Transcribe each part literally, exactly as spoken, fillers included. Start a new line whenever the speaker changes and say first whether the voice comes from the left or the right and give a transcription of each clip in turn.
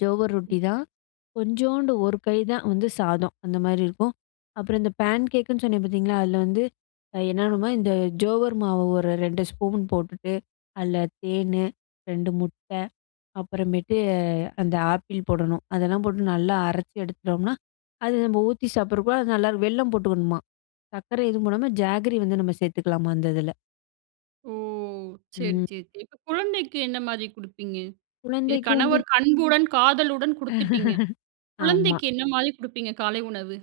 left: ஜோவர் ரொட்டிதான். கொஞ்சோண்டு ஒரு கை தான் வந்து சாதம், அந்த மாரி இருக்கும். அப்புறம் இந்த பேன்கேக்குன்னு சொன்னேன் பார்த்தீங்களா, அதில வந்து என்னாணும்னா இந்த ஜோவர் மாவு ஒரு ரெண்டு ஸ்பூன் போட்டுட்டு, அதில தேனு, ரெண்டு முட்டை அப்புறமேட்டு அந்த ஆப்பிள் போடணும். அதெல்லாம் போட்டு நல்லா அரைச்சி எடுத்துட்டோம்னா, அது நம்ம ஊத்தி சாப்பிடறப்ப அது நல்லா இருக்கும். வெல்லம் போட்டுக்கணுமா. சர்க்கரை எதும் போடாம ஜாகரி வந்து நம்ம சேர்த்துக்கலாமா அந்த இதில.
right: ஓ! சரி,
left: ம்.
right: சரி. இப்போ குழந்தைக்கு என்ன மாதிரி கொடுப்பீங்க? இது
left: குழந்தைக்கு வந்து
right: கணவர் அன்புடன், காதலுடன் கொடுத்துட்டீங்க.
left: ஆமா.
right: குழந்தைக்கு என்ன மாதிரி கொடுப்பீங்க காலை உணவு?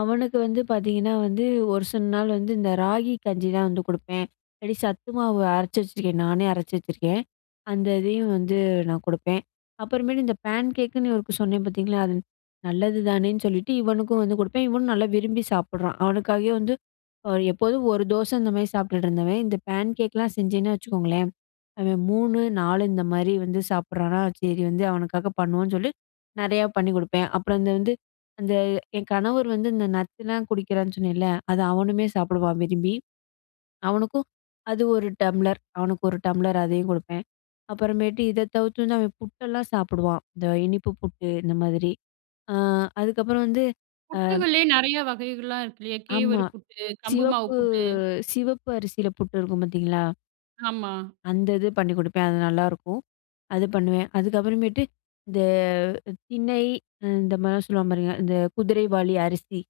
left: அவனுக்கு வந்து பார்த்தீங்கன்னா வந்து, ஒரு சில நாள் வந்து இந்த ராகி கஞ்சிதான் வந்து கொடுப்பேன். இல்லாட்டி சத்து மாவு அரைச்சு வச்சுருக்கேன், நானே அரைச்சு வச்சுருக்கேன். அந்த இதையும் வந்து நான் கொடுப்பேன். அப்புறமேட்டு இந்த பேன்கேக்குன்னு இவருக்கு சொன்னேன் பார்த்தீங்களா? அது நல்லது தானேன்னு சொல்லிட்டு இவனுக்கும் வந்து கொடுப்பேன். இவனும் நல்லா விரும்பி சாப்பிடுறான். அவனுக்காகவே வந்து எப்போதும் ஒரு தோசை இந்த மாதிரி சாப்ட்டுட்டு இருந்தவன், இந்த பேன்கேக்லாம் செஞ்சேன்னா வச்சுக்கோங்களேன், அவன் மூணு, நாலு இந்த மாதிரி வந்து சாப்பிடுறானா சரி வந்து அவனுக்காக பண்ணுவோன்னு சொல்லி, நெறையா பண்ணிக் கொடுப்பேன். அப்புறம் அந்த வந்து அந்த என் கணவர் வந்து இந்த நட்ஸ்லாம் குடிக்கிறான்னு சொன்னேன்ல. அத அவனுமே சாப்பிடுவான் விரும்பி. அவனுக்கும் அது ஒரு டம்ளர் அவனுக்கு ஒரு டம்ளர் அதையும் கொடுப்பேன். அப்புறமேட்டு இதை தவிர்த்து வந்து அவன் புட்டெல்லாம் சாப்பிடுவான். இந்த இனிப்பு புட்டு இந்த மாதிரி. அ அதுக்கப்புறம் வந்து அ
right: புட்டுகளே நெறைய வகைகள்லாம் இருக்கு இல்லையா?
left: ஆமா.
right: கேவரு புட்டு, கம்பு மாவு
left: சிவப்பு
right: புட்டு.
left: சிவப்பு அரிசியில புட்டு இருக்கும் பார்த்தீங்களா?
right: ஆமா.
left: அந்த இது பண்ணிக் கொடுப்பேன். அது நல்லாயிருக்கும்! அது பண்ணுவேன். அதுக்கப்புறமேட்டு இந்த திணை இந்த மாதிரிலாம் சொல்லுவாங்க பாருங்க, இந்த குதிரைவாலி அரிசி.